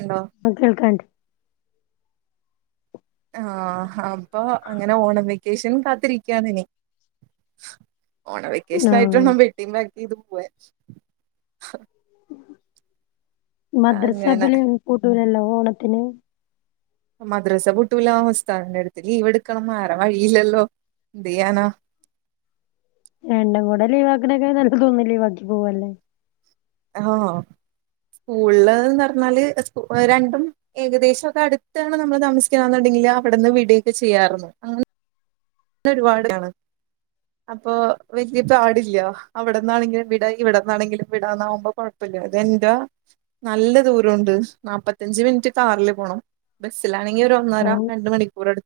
Hello. ആഹ് കേൾക്കാണ്ട് ആഹ് അപ്പോ അങ്ങനെ ഓണം വെക്കേഷൻ കാത്തിരികു- [unintelligible] ഓണവെക്കേഷൻ ആയിട്ട് ആഹ് വേണം വീ ഇതി മ്മക്ക് പൊയറ്റ് അങ്ങനെ മദ്രസബല് കൂട്ടൂലല്ലോ ഓണത്തിന്- മദ്രസ പൂട്ടുല്ല ഉസതാദിന്റെ അടുത്ത് ലീവ് എടുക്കണം വേറെ വഴിയില്ലല്ലോ എന്ത് ചെയ്യാനാ രണ്ടും കൂടെ ലീവ് ആക്കണൊക്കെ നല്ല ഒന്ന് ലീവാക്കി പോവല്ലേ ആഹ് സ്കൂളില് നടന്നാൽ സ്കു രണ്ടും ഏകദേശം ഒക്കെ അടുത്തണ് നമ്മള് താമസിക്കണെന്നുണ്ടെങ്കില് അവിടെന്ന് വിടയൊക്കെ ചെയ്യാരുന്നു ഇത് ഒരുപാടാണ് അപ്പോ വല്യയ പാടില്ല അവിടന്നാണെങ്കിലും വിട ഇവിടന്നാണെങ്കിലും വിടാന്നാകുമ്പോ- പിന്നെ അത് എന്റെ നല്ല ദൂരണ്ട് നാൽപ്പത്തിയഞ്ച് മിനിറ്റ് കാറില് പോണം. ബസ്സിലാണെങ്കിൽ ഒന്നര ആഹ് രണ്ട് മണിക്കൂർ എടുക്കും.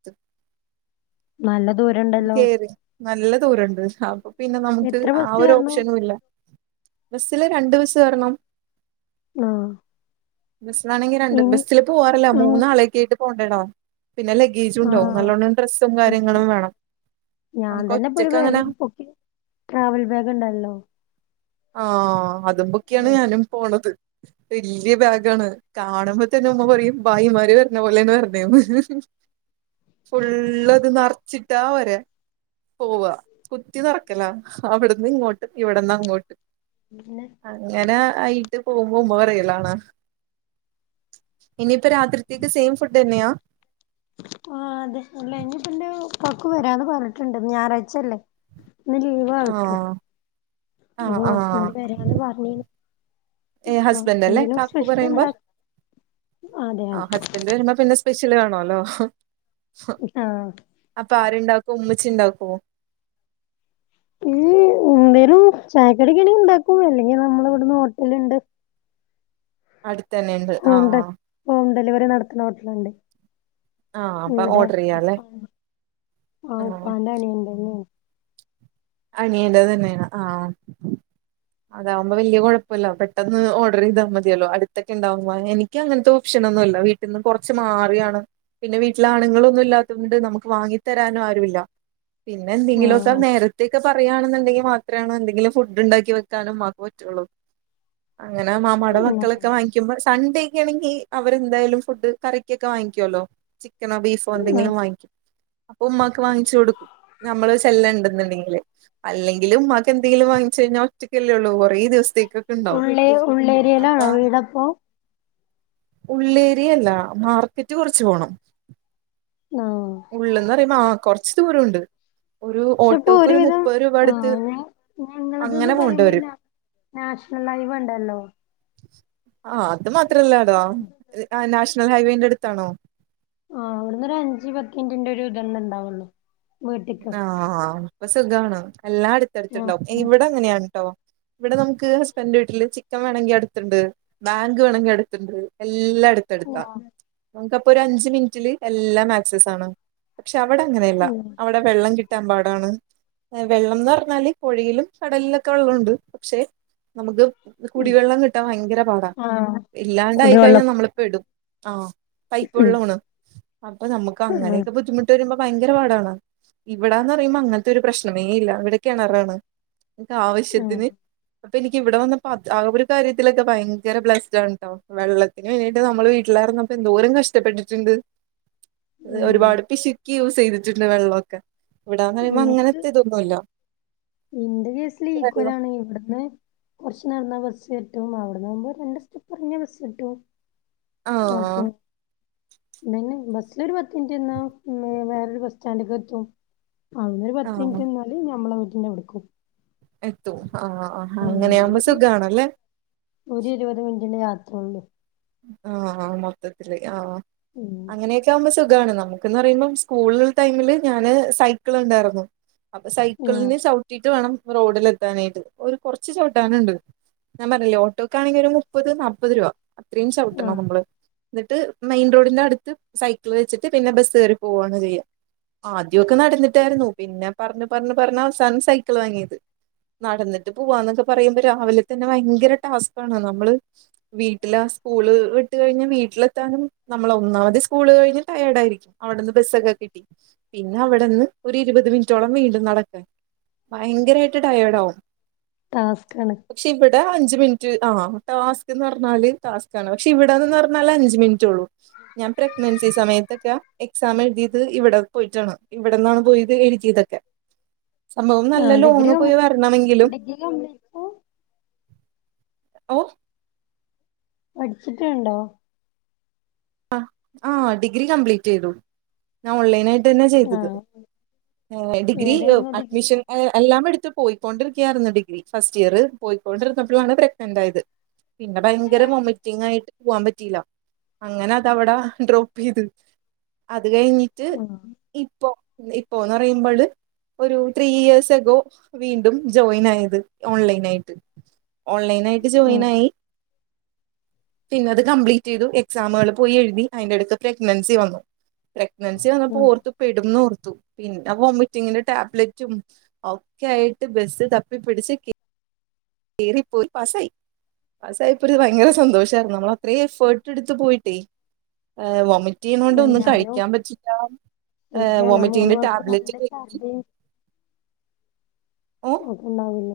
നല്ല ദൂരം കേറി നല്ല ദൂരണ്ട് അപ്പോ പിന്നെ നമുക്ക് എത്ര ആ ബസ് ഒരു കേറണം ഓപ്ഷനുല്ല. ബസ്സില് രണ്ട് ബസ്സ് കേറണം. ആഹ് ബസ്സിലാണെങ്കിൽ രണ്ട് ഇൻ ബസ്സില് പോവാറില്ല ഇൻ മൂന്നാളേക്കെ ആയിട്ട് പോണ്ടേടോ പിന്നെ- ഈജും ആഹ് നല്ലൊണം ഡ്രസും കാര്യ ഞാൻ തന്നെ ഇപ്പൊ ഒരു അങ്ങനെ ബാഗ് പൊക്കി ട്രാവൽ ബാഗ് ഉണ്ടല്ലോ ആഹ് അതുംപൊക്കിയാണ് ആഹ് ഞാനും പോണത് വല്യ ബാഗാണ് കാണുമ്പോ തന്നെ ഉമ്മ പറയും ബായിമാര് വര്ന പോലെ വര്ണെന്ന് ഫുുള്ള അത് നറച്ചിട്ടാ വരെ പോവാ കുത്തി നെറക്കല അവിടന്ന് ഇങ്ങോട്ട് ഇവിടന്ന് അങ്ങോട്ട് പിന്നെ അങ്ങനെ ആയിട്ട് പോകുമ്പോ ഉമ്മ പറയലാണ് ഇനിയിപ്പ രാത്രിത്തേക്ക് സെയിം ഫുഡ് ന്നെയാ ആഹ് അതെ അല്ല ഇനിപ്പം ഇന്റെ കാക്കു വരാന്ന് പറഞ്ഞിട്ടുണ്ട് ഞായറാഴ്ചല്ലേ ഇന്ന് ലീവ് ആൾക്ക് ആഹ് ആഹ് അപ്പൊ ആഹ് ഇങ്ങോട്ട വരാന്ന് പറഞ്ഞീനി ഏ ആഹ് ഹസ്ബൻഡ് അല്ലേ എന്താകിലും കാക്കു സ്പെഷ്യൽണ്ട പറയുമ്പോ ആ ഹസ്ബൻഡ് വരുമ്പോ പിന്നെ സ്പെഷ്യല് വേണല്ലോ ആഹ് അപ്പൊ ആരുണ്ടാക്കും ഉമ്മിച്ചി ണ്ടാക്കൊ ഈ എന്തേരും ചായക്കടി കാണേ ഇണ്ടാക്കൂ അല്ലെങ്കിൽ നമ്മൾ ഇവിടുന്ന് ഹോട്ടല ഉണ്ട് അടുത്ത ന്നെ ഇണ്ട് ഹോം ഡെ ആഹ്ആഹ് ഹോം ഡെലിവറി നടത്തുന്ന ഹോട്ടല്ണ്ട് ആഹ് അപ്പൊ ഇവിടെ ഓർഡർ ഉപ്പ ചെയ്യാല്ലേ ആഹ് ഉപ്പാൻ്റെ അനിയൻതന്നയാണ് അനിയേണ്ടത് തന്നെയാണ് ആഹ അതാവുമ്പോ വലിയ കുഴപ്പമില്ല പെട്ടന്ന് ഓഡർ ചെയ്താൽ മതിയല്ലോ അടുത്തോക്കെ ഉണ്ടാവുമ്പോ എനിക്ക് അങ്ങനത്തെ ഓപ്ഷന ഒന്നുമില്ല വീ ഇന്ന് കുറച്ച് മാറിയാണ് പിന്നെ വീട്ടില ആണുങ്ങളൊന്നും ഇല്ലാത്തത കൊണ്ട് നമുക്ക് വാങ്ങി തരാനും ആരുല്ല പിന്നെ എന്തെങ്കിലുമൊക്കെ ആഹ് നേര ഇ പറയാണെന്നുണ്ടെങ്കിൽ മാത്രാണ് എന്തെങ്കില ഫുഡ് ഉണ്ടാക്കി വെക്കാനും ഉമ്മക്ക് പറ്റുള്ളൂ അങ്ങനെ മാമാടെ മക്കളൊക്കെ വാങ്ങിക്കുമ്പോ സൺഡേക്ക ആണെങ്കിൽ അവരെന്തായാലും ഫുഡ് കറിക്കൊക്കെ വാങ്ങിക്കുവല്ലോ ചിക്കനോ ബീഫ് അപ്പ എന്തെങ്കിലും ആഹ് വാങ്ങിക്കും അപ്പൊ ഉമ്മാക്ക് വാങ്ങിച്ചു കൊടുക്കും നമ്മള് സെൽ ഉണ്ടണ്ടെങ്കിൽ അല്ലെങ്കില ഉമ്മാക്ക് എന്തെങ്കിലും വാങ്ങിച്ച കഴിഞ്ഞാ ഒറ്റക്കല്ലേള്ളൂ കുറേ ദിവസത്തേക്ക് ഉള്ളേ ഉള്ളേരിയയിലാണോ വീടപ്പോ ഉള്ളേരിയല്ല മാർക്കറ്റ് കുറച്ച് പോണം ഉം ഉള്ളന്ന് പറയുമ്പോ ആഹ് കുറച്ച് ദൂരം ഉണ്ട് ഒരു ഉള്ള് അപ്പൊ ഒരുവിധം ആഹ് ഞ ഞങ്ങളതന്. അങ്ങനെ ന് പോകേണ്ടി പറയുമ്പോ വരും പിന്ന നാഷണൽ ഹൈവ് ഉണ്ടല്ലോ ആഹ് അത് മാത്രല്ല ടാ നാഷണൽ ഹൈവേന്റെ അടുത്താണോ ആഹ് അവിടുന്ന് ഒരു അഞ്ചച് പത്ത് മിനിന്റെ ഒരു ഇതെണ്ണ ഉണ്ടാവല്ലോ ആഹ് അപ്പൊ സുഖണ എല്ലാം ആഹ് അടുത്ത്ടുത്തുണ്ടാവും ആഹ് ഇവിടെ അങ്ങനെ ആണുട്ടോ ഇവിടെ നമുക്ക് ഹസ്ബൻഡന്റെ വീട്ടില് ചിക്കൻ വേണമെങ്കി അടുത്തുണ്ട് ബാങ്ക് വേണങ്കി അടുത്തണ്ട് എല്ലാം അടു ടുക്ക നമുക്കപ്പൊ ഒരു അഞ്ച് മിനിറ്റില് എല്ലാ ആക്സസ ആണ് പക്ഷെ അവിടെ അങ്ങനെയല്ല അവിടെ വെള്ളം കിട്ടാൻ പാടാണ് വെള്ളം എന്ന് പറഞ്ഞാല് കോഴിയിലും കടലിലൊക്കെ വെള്ളമുണ്ട് പക്ഷെ നമുക്ക് കുടിവെള്ളം കിട്ടാൻ ഭയങ്കര പാടാ ആഹ് കുടിവെള്ളം ഇല്ലാണ്ടായിക്കഴിഞ്ഞാൽ നമ്മളു പെടും ആഹ പൈപ്പ് ഉം വെള്ളമാണ് അപ്പൊ നമുക്ക് ആഹ് അങ്ങനെയൊക്കെ ബുദ്ധിമുട്ട് വരുമ്പോ ഭയങ്കര പാടാണ് ഇവിടന്ന് പറയുമ്പോ അങ്ങനത്തെ ഒരു പ്രശ്നമേ ഇല്ല ഇവിടെ കിണറാണ് ആഹ് ആവശ്യത്തിന് അപ്പൊ എനിക്ക് ഇവിടെ വന്ന ആ ഒരു കാര്യത്തിലൊക്കെ ഭയങ്കര ബ്ലസ്ഡ ആണ് കേട്ടോ വെള്ളത്തി പിന്നന് വേണീട്ട് നമ്മള് വീട്ടിലിറങ്ങപ്പോ എന്തോരം കഷ്ടപ്പെട്ടിട്ടുണ്ട് ഉം ഒരുപാട് പിശുക്കി യൂസ് ചെയ്തിട്ടുണ്ട് വെള്ളമൊക്കെ ഇവിടാന്ന് അങ്ങനത്തെ ഇതൊന്നുമല്ല എന്റെ കേസില് ഈക്കലാണ് ഇവിടുന്ന് കൊർച്ച് നട്ന്നാൽ ബസ്ട്ടും അവിടന്ന്കുമ്പോ രണ്ട് സ്റ്റെപ്പ് എർങ്ങ്യാബസ്സ്ട്ടും. ആഹ്. ന്തെന്നെബസ്സിലൊരു പത്ത് മിൻറ്റ്ന്നാ വേറൊരു ബസ് സ്റ്റാന്റ്ക്കേത്തും. അവ്ട്ന്നോരു പത്ത് ആഹ് മിൻറ്റ് നിന്നാല് ഞമ്മളെ വീട്ടിന്റെ അവ്ട്ക്കും. എത്തൂ ആഹ അങ്ങനെയാവുമ്പോ സുഖാണല്ലേ. ഒര് ഇരുപത് മിനിറ്റിന്റെ യാത്രഒള്ളൂ. ആഹ് മൊത്തത്തില് ആഹ് ഉം അങ്ങനെയെച്. ക്കവുമ്പോ സുഖാണ് നമുക്ക്ന്ന്റിയുമ്പോം സ്കൂള് ടൈമില് ഞാന് സൈക്ക്ൾണ്ടാർന്നു. അപ്പൊ ആഹ് സൈക്കിളിന് ചൗട്ടീട്ട് വേണം റോഡിൽ എത്താനായിട്ട് ഒരു കൊർച്ച് ചൗട്ടാന്ണ്ട്. ഞാൻ പറഞ്ഞില്ലേ ഓട്ടോക്കാണെങ്കി ഒരു മുപ്പത് നാപ്പത് രൂവ അത്രയും ആഹ് ചൗട്ടണംമ്ള്. എന്ന്ട്ട് മെയിൻറോഡിന്റെ അട്ത്ത് സൈക്കിൾ വെച്ചിട്ട് പിന്നെ ബസ്സെറി പോവാണ്ചെയ്യാ. ആദ്യയൊക്കെ നടന്നിട്ടായിര്ന്നു പിന്നെ പർഞ്ഞ് പർഞ്ഞ് പറഞ്ഞവ്സാനം സൈക്കിൾ വാങ്ങിയത്. നടന്ന്ട്ട് പൂവാന്നൊക്കെ പറയുമ്പോ രാവിലെ തന്നെ ഭയങ്കര ടാസ്ക്കാണ് നമ്മള് വീട്ട് ട്ടില്ലസ്കൂള് വിട്ട് കഴിഞ്ഞ് വീട്ടിലെത്താനും ന്നമ്മളൊന്നാമത് സ്കൂള് കഴ്ഞ്ഞ് ടയേഡായിരിക്കും. അവ്ടന്ന് ബെസ്സൊക്കെ കിട്ടി പിന്നെ അവിടെന്ന് ഒര് ഇരുപത് മിനിറ്റോളം വീണ്ടും നടക്കാൻ. ഭയങ്കരായിട്ട് ടയേഡാവും. ടാസ്ക്കാണ് ഷിവ്ടെ അഞ്ച് മിൻറ്റ് ആഹ് ടാസ്ക്ന്ന് പർഞ്ഞാൽ. ടാസ്ക്കാണ് പക്ഷെ ഇവടന്നെന്ന് പറഞ്ഞാല് അഞ്ച് മിൻറ്റൊള്ളൂ. ഞാൻ പ്രഗ്നൻസി സമയത്തൊക്കെ എക്സാം എഴ്തിയത്ഇവടെ പോയിട്ടാണ്. ഇവടന്നാണ് പോയത് എഴുതിയതൊക്കെ. സംഭവം നല്ല ആഹ് ഡിഗ്രി ലോങ്ങ് കം പോയി വര്ണമെങ്കിലും ഡിഗ്രി കംപ്ലീറ്റ് ഓ. പഠ്ച്ച്ട്ട്ണ്ടോ? അ ആഹ് ഡിഗ്രി കംപ്ലീറ്റെയ്തു. ഞാൻ ഓൺലൈനായിട്ടെന്നെ ചെയ്തത് ആഹ് ഏ ഡിഗ്രി ഏതായിരുന്നു ഡിഗ്രി അഡ്മിഷൻ ഏ എല്ലാംമെട്ത്ത് പോയിക്കൊണ്ടിരിക്യാര്ന്നു ഡിഗ്രി ഫസ്റ്റ് ഇയർ പോയിക്കൊണ്ടിരുന്നപ്പോഴാണ് പ്രഗ്നന്റായത്. പിന്നെ ഭയങ്കര വൊമറ്റിംങ്ങായിട്ട് പോവാൻ പറ്റീല്ല. അങ്ങനെ അതവടെ ഡ്രോപ്പെയ്ത് അത് കഴിഞ്ഞിട്ട് ആഹ് ഇപ്പോ ഇപ്പോന്ന്റയ്മ്പഴ്. ഒര് ത്രീ ഇയേഴ്സ് എകോ വീണ്ടും ജോയിനായത് ഓൺലൈനായിട്ട്. ഓൺലൈനായിട്ട് ജോയിൻ ആഹ് ആയി പിന്നത് കംപ്ലീറ്റെയ്തു. എക്സാമുകൾ പോയി എഴ്തി അയിന്റെ എട്ക്ക് പ്രഗ്നൻസി വന്നു പ്രഗ്നൻസി വന്നപ്പോ ആഹ് ഓർത്ത് പെടുംന്നോർത്തു പിന്നെ വോമിറ്റിങ്ങിന്റെ ടാബ്ലറ്റും. ഒക്കെ ആയിട്ട് ബസ്സ് തപ്പി പിടിച്ച് കിട്ട് കേറി പോയി പാസായി. പസായപ്പൊര് ഭയങ്കര സന്തോഷാര്ന്നു ന്നമ്മളത്രേം എഫേർട്ട്ട്ത്ത് പോയിട്ടേ. എഹ് വൊമിറ്റെയ്ണോണ്ട് ഒന്നും ഞാനും കഴിക്യാൻ പറ്റില്ല എ വൊമിറ്റിങ്ങിന്റെ ടാബ്ലറ്റ്കഴി മ്. ഓ നോട്ടണ്ടാവില്ല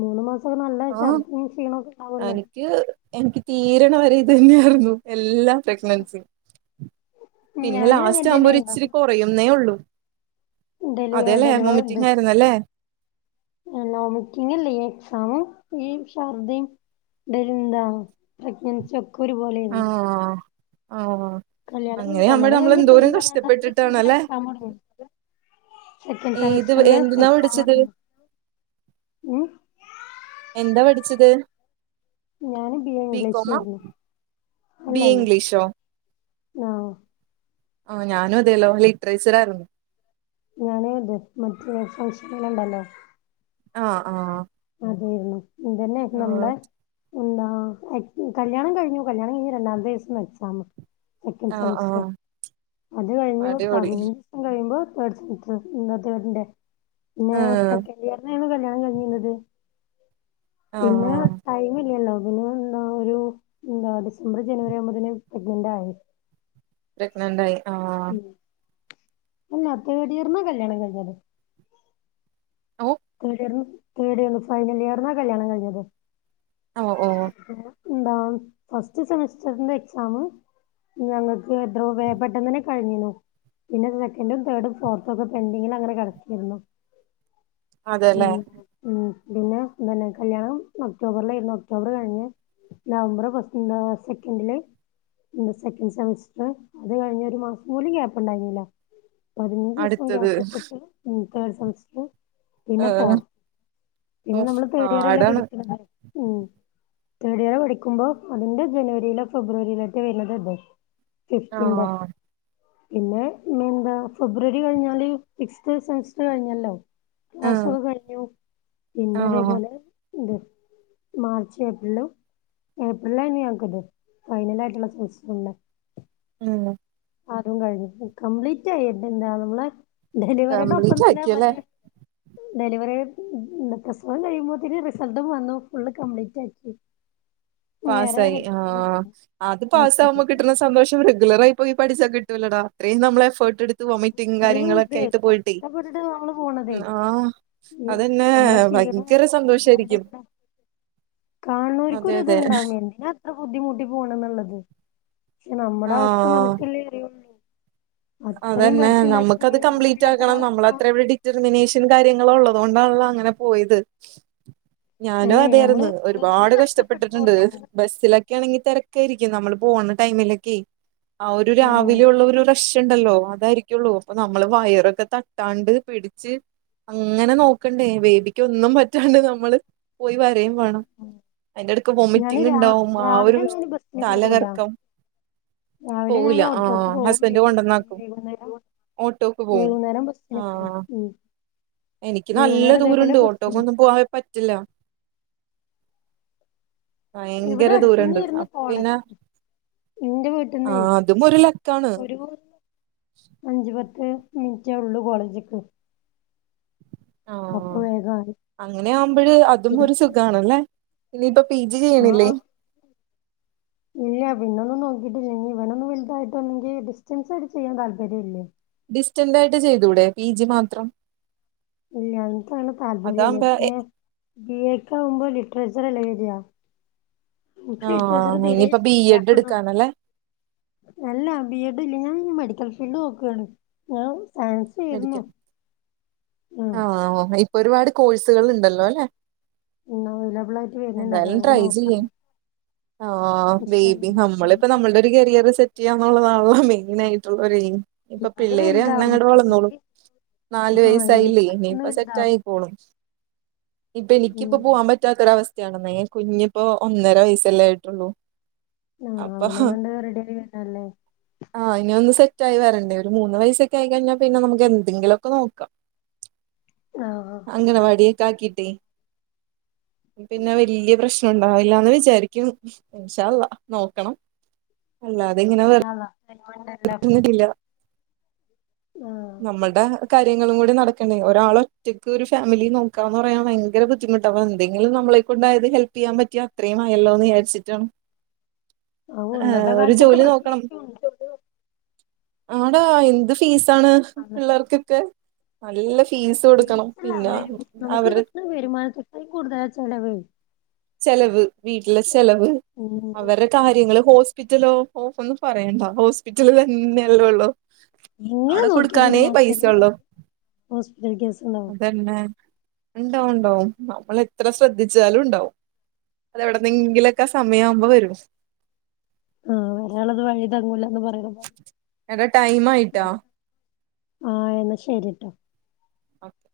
മൂന്ന് മാസം നല്ല ആഹ് ശർദിം ക്ഷീണോക്കെണ്ടാവൊല്ലോ. [unintelligible] എനിക്ക് തീര്ണ വരെ ഇതെന്നെയാര്ന്നു. എല്ലാ പ്രഗ്നൻസിം പിന്നെ ഞാനും അങ്ങനെ ലാസ്റ്റാ വുമ്പോര് തന്നെയായിരുന്നു ഇച്ചിരികൊ റയ്യുന്നേ ഒള്ളൂ ഡെലി അതെലെ വൊമിറ്റിങ്ങ് ആയിരുന്നല്ലേ? എനോമിറ്റിങ്ങല്ലേ ഈ എക്സാമും ഈ ഷർദിം തെന്താ പ്രഗ്നൻസി ഒക്കെ ഒര് പോലെര്ന്നു. ആഹ് ആഹ്. കല്യാണം കയ്ഞ്ഞ് അങ്ങനെയാകുമ്പോ കല്യാണം നമ്മൾ കയ്ഞ്ഞ് എന്തോരം പൈന്നാലാന്തി കഷ്ടപ്പെട്ടിട്ടാണല്ലേ കൂടെഎക്സാം മോടങ്ങി. സെക്കൻ് ഏത് സെമസ്റ്റർന്റെ എന്തുന്നാ പഠിച്ചത് എക്സാമോട്ങ്ങി. മ്. എന്താ പഠിച്ചത്? ഞാന് ബി എ ബികോമാ ഇംഗ്ലീഷ്ര്ന്നു ബി എ അല്ലല്ല ഇംഗ്ലീഷോ ആഹ്. ആ ഞാനും അതേല്ലോ ലിറ്ററേച്ചർ ആയിരുന്നു ഞാനും അതെ മറ്റേ ഫംഗഷണൽ ഉണ്ടല്ലോ ആഹ് ആഹ് അതായിരുന്നു എന്തെന്നെരുന്നു ആഹ് നമ്മുടെ എന്താ കല്യാണം കഴിഞ്ഞു കല്യാണം കഴിഞ്ഞു രണ്ടാമത്തെ ദിവസം എക്സാമ സെക്കൻഡ് ആഹ് സെമസ്റ്റർ ആഹ് അത് കഴിഞ്ഞു അടിപൊളി പതിനെഞ്ചു ഇത് കഴിയുമ്പോ തേഡ് സെമെസ്റ്റർ ഇന്നത്തേതിൻ്റെ പിന്നെ ആഹ് സെക്കൻഡ് ഇയറിനായിരുന്നു കല്യാണം കഴഞ്ഞിരുന്നത് പിന്നെ ആഹ് ടൈം ഇല്ലല്ലോ പിന്നെ ഒരു എന്താ ഡിസംബർ ജനുവരി ആകുമ്പോതിന് പ്രഗ്‌നന്റ് ആയി പ്രഗ്നന്റ് ആയി ആ ഉം അല്ല തേർഡ് ഇയർന കല്യാണം കഴിഞ്ഞത് ഓ തേർഡ് ഇയർന്നു തേടിയർന് ഫൈനൽ ഇയർനാ കല്യാണം കഴിഞ്ഞത് ഓ ഓ എന്നിട്ട് എന്താ ഫസ്റ്റ് സെമിസ്റ്ററിന്റെ എക്സാമും ഞങ്ങൾക്ക് എത്രോ വേ പെട്ടെന്ന് തന്നെ കഴിഞ്ഞിനു പിന്നെ സെക്കൻഡും തേർഡും ഫോർത്തും ഒക്കെ പേടിൻഡിങ്ങിലങ്ങനെ കിടക്കയായിരുന്നു അതെല്ലേ ഉം പിന്ന കല്യാണം ഒക്ടോബറിലായിരുന്നു ഒക്ടോബർ കഴിഞ്ഞു നവംബർ ഫസ്റ്റ് സെക്കൻഡില് പിന്നെ സെക്കൻഡ് സെമസ്റ്ററ് അത് കഴിഞ്ഞ് ഒരു മാസം പോലും ഗ്യാപ് ഉണ്ടായിരുന്നില്ല പതിനഞ്ച് ദിവസം അടുത്തത് ഗ്യാപ്പ് ഇട്ടിട്ട് തേർഡ് സെമസ്റ്റർ പിന്നെ ഏഹ് ഫോർത്ത് ഇനി ഉഫ് നമ്മള് തേടിയറല്ലേ പാടാണ് പഠിക്കണത് ഉം തേർഡ് ഇയർ പഠിക്കുമ്പോ അതിന്റെ ജനുവരിയിലോ ഫെബ്രുവരിയിലോ ഒക്കെ വരുന്നത് അതെ ഫിഫ്റ്റീൻ ഡേ ആഹ് പിന്നെ ഇനി എന്താ ഫെബ്രുവരി കഴിഞ്ഞാല് സിക്സ്ത് സെമസ്റ്റർ കഴിഞ്ഞാല്ലോ ആഹ് ക്ലാസ്സൊക്കെ കഴിഞ്ഞൂ പിന്നെ ആഹ് അതേപോലെ എന്ത് മാർച്ച് ഏപ്രിലും ഏപ്രിലാ ഇനി ഞങ്ങക്ക്ത് ഫൈനൽ ആയിട്ടുള്ള സെമെസ്റ്റർ ഉണ്ട് ഉം അതും കഴിഞ്ഞു കംപ്ലീറ്റ് ആയിട്ട് എന്താ നമ്മളെ ഡെലിവറിടൊപ്പം കംപ്ലീറ്റ് തന്നെ ആക്കിയല്ലേ മറ്റേ ഡെലിവറി മ് മ് പ്രസവം കഴിയുമ്പോത്തേന് റിസൾട്ടും വന്നു ഫുള്ള് കംപ്ലീറ്റ് ആക്കി വേറെ പാസായി ആഹ് അത് പാസ് പാസ്സായി ആകുമ്പോ കിട്ടുന്ന സ് സന്തോഷം റെഗുലറായി പോയി പഠിച്ചാ കിട്ടൂലടാ അത്രയും നമ്മള് എഫോർട്ട് എടു വോമിറ്റിങ്ങ് ഇത്രയും ഇത് കാര്യങ്ങളൊക്കെ ആയിട്ട് പോയിട്ടേ കഷ്ടപ്പെട്ടിട്ട് നമ്മള് പോണതേ ആ ഈ അതന്നെ നമ്മളെ ഭ ക്ഷീണവും ഭയങ്കര സന്തോഷായിരിക്കും കാണുന്നവർക്ക് അതെ ഒരു ഇത് അതെ ഇണ്ടാവും എന്തിനാ അത്ര ബുദ്ധിമുട്ടി പോണം എന്നുള്ളത് പക്ഷെ നമ്മുട അവസ്ഥ ആഹ് നമുക്കല്ലേ അറിയൂ അതന്നെ നമുക്കത് കംപ്ലീറ്റ് ആക്കണം നമ്മള ഒന്നുമില്ലാത്തൊരവസ്ഥ അത്ര അവിടി ജർമ്മനേഷ്യൻ കാര്യങ്ങള് ഉള്ളത് കൊണ്ടാണല്ലോ അങ്ങനെ പോയത് ഞാനും അല്ലേ നമ്മള് അതെയാർന്ന് ഒരുപാട് കഷ്ടപ്പെട്ടിട്ടുണ്ട് ബസ്സിലൊക് ക്കെയാണെങ്കി തിരക്കായിരിക്കും നമ്മൾ പോകുന്ന ടൈമിലൊക്കെ ആ ഒരു ആഹ് രാവിലെ ഉള്ള ഒരു ട്ടുണ്ടല്ലോ അതായിരിക്കുള്ളൂ അപ്പൊ നമ്മള് വയറൊക്കെ തട്ടാണ്ട് പിടിച്ച് അങ്ങനെ നോക്കണ്ടേ ബേബിക്ക് ഒന്നും പറ്റാണ്ട് നമ്മള് പോയി വരയും വേണം അതിന്റെടക്ക് ഞാന് വൊമിറ്റിങ് രാ ഉണ്ടാവും ആ ഒരു രാവിലെ ഞാന് ബസ്സിന് പോവൂല തലകറക്കം രാവിലെ പോകൂല ഞാൻ ഓട്ടോക്ക് ആഹ് പോകും ഹസ്ബൻഡ് കൊണ്ടെന്നക്കും വൈകുന്നേരം ഓട്ടോക്ക് പോകും വൈകുന്നേരം ആ ബസ്സിന് പോകും ഉം എനിക്ക് നല്ല വൈകുന്നേരം ഇതേപോലെ ദൂരമുണ്ട് ബസ്സിന് ഓട്ടോക്കൊന്നും പോവാൻ പറ്റില്ല ഇവിടെ ഭയങ്കര ദൂരമുണ്ട് അടുത്തന്നെയായിരുന്നു അപ്പൊ പിന്ന കോളേജ് എന്റെ വീട്ടിന്നേ ആഹ് അതും ഒരു ലക്കാണ്. [unintelligible] അഞ്ച് പത്ത് മിൽറ്റെ ഒള്ളൂ കോളേജ്ക്ക്. ആഹ് അപ്പൊ വേഗായി അങ്ങനെ ആവുമ്പഴ് അതും പിന്നെ ഒരു സുഖാണല്ലേ. ഇനിയിപ്പ പി ജി ചെയ്യണില്ലേ ആഹ് ഇല്ല പിന്നൊന്നും നോക്കീട്ടില്ല ഇനി ഇവനൊന്ന് വൽതായിട്ടൊന്നങ്കി ഡിസ്റ്റൻസായിട്ട് ചെയ്യാൻ താല്പര്യം ഇല്ല. ഡിസ്റ്റന്റായിട്ട് ചെയ്തൂടെ പി ജി മാത്രം? ഇല്ല്യ ഇൻക്കങ്ങനെ താല്പര്യല്ല അതാവുമ്പോ പിന്നെ ബി എ ക്കാവുമ്പൊ ലിറ്ററേച്ചറല്ലെ വെരാ. ഇൻക്ക് ലിട്രേച്ചറ് ആഹ് തീരേ ഇനിയിപ്പ ബി ഇഷ്ടല്ല. എഡ് അ ഹ ഹ എടുക്കാനല്ലേ അല്ല ബി എഡ് ഇല്ല്യ ഞാൻ ഇനി മെഡിക്കൽ ഫീൽഡ് നോക്കാണ് ഞാൻ സയൻസ് തീർന്നു. മെഡിക്കൽ ആഹ് ഒ ഇപ്പൊ ഒരുപാട് കോഴ്സുകൾ ഇണ്ടല്ലോല്ലെ? ഇന്നഅവൈലബിളായിട്ട് വര്ന്ന്ണ്ട് അപ്പൊ നമക്ക് നോക്കാം. ഓ ഓ ഓ ബേബി നോക്കാം. നമ്മളിപ്പൊ നമ്മള്ടെ കരിയർ സെറ്റ് ചെയ്യാന്നുള്ളതാണല്ലോ മെയ്നാ യിട്ട്ള്ള ഒരേയിം. ഇപ്പൊ ഇവര് പിള്ളേര് അങ്ങനെ വലുതാവും. അങ്ങട്ട് വളർന്നോളും ഇവര് നാല് ആഹ് ഇവര് വയസ്സായില്ലേ പെട്ടെന്ന് ഇനിയിപ്പ വലുതാവും. സെറ്റായി. കോളും ഇപ്പ എനിക്കിപ്പ ഉം പോവാപറ്റാ പറ്റാത്തൊരവസ്ഥയാണെന്നെ കുഞ്ഞിപ്പോ ഒന്നര വയസ്സല്ലെ ആയിട്ടൊള്ളൂ. ആഹ് അപ്പൊ ഹാ അവനൊന്നണ്ട് റെഡിയായി വരണല്ലേ? ആഹ് ഇനി ഒന്ന് സെറ്റായി വരണ്ടേ ഒരു മൂന്ന് വയസൊ ക്കായി കഴിഞ്ഞാ പിന്നെ നമക്ക് എന്തെങ്കിലൊക്കെ നോക്കാം. ആഹ് അംഗണവാടിയൊക്കെ ആക്കിട്ടേ പിന്നെ വല്യ പ്രശ്ന ഉണ്ടാവില്ലാന്ന് വിചാരിക്കുന്ന്. ഇൻഷാള്ള നോക്കണം അല്ലാതിങ്ങനെ ഇൻഷാ വെർതെ അള്ളാ ടൈമുണ്ടല്ലോ നിർത്തിനില്ല ആഹ് നമ്മൾടെ കാര്യങ്ങളും കൂടി നട ക്കണെ. ഒരളൊറ്റക്ക് ഒരു ഫാമിലി നോക്കാന്ന് പറയാൻ ഭയങ്കര ബുദ്ധിമുട്ട അപ്പൊ എന്തങ്കിലും നമ്മളെക്കൊണ്ടായത് ഹെൽ പ്പെയ്യാൻ പറ്റിയ അത്രയും ആയല്ലോന്ന് വിചാരിച്ചിട്ടാണ് അവ് ഏഹ് ഇന്നത്തെ ഒരു കാലത്തൊക്കെ ജോലി നോക്കണം പ്രത്യേകിച്ചും ഉണ്ട് ആടാ എന്ത് ഫീസാണ് അന്ന് പിള്ളേർക്കൊക്കെ നല്ല ഫീസ് കൊടുക്കണം പിന്ന അവര് വരുമാനത്തെക്കാൾ കൂടുതലാ ചെലവെയ് ചെലവ് വീട്ടിലെ ചെലവ് ഉം അവരെ കാര്യങ്ങള് ഹോസ്പിറ്റലോ, ഓഹ് ഒന്നും പറയണ്ട ഹോസ്പിറ്റല് തന്നെയെല്ലള്ളൂ എങ്ങനെ നോക്കിയാലും ഒരു മാസത്തേക്ക് ഉള്ളൂ ഹോസ്പിറ്റൽ കേസിണ്ടാവും പിന്നെ ണ്ടാവും ണ്ടാവും നമ്മളെത്ര ശ്രദ്ധിച്ചാലും ണ്ടാവും അതെവിടന്നെങ്കിലൊക്കെ സമയാവുമ്പൊ വരും ആഹ് വരാള്ളത് വഴിതങ്ങൂലാന്ന് പറയണപോലെ എടാ ടൈം ആയിട്ടാ ആഹ് എന്ന ശരിട്ടോ ഓക്കെ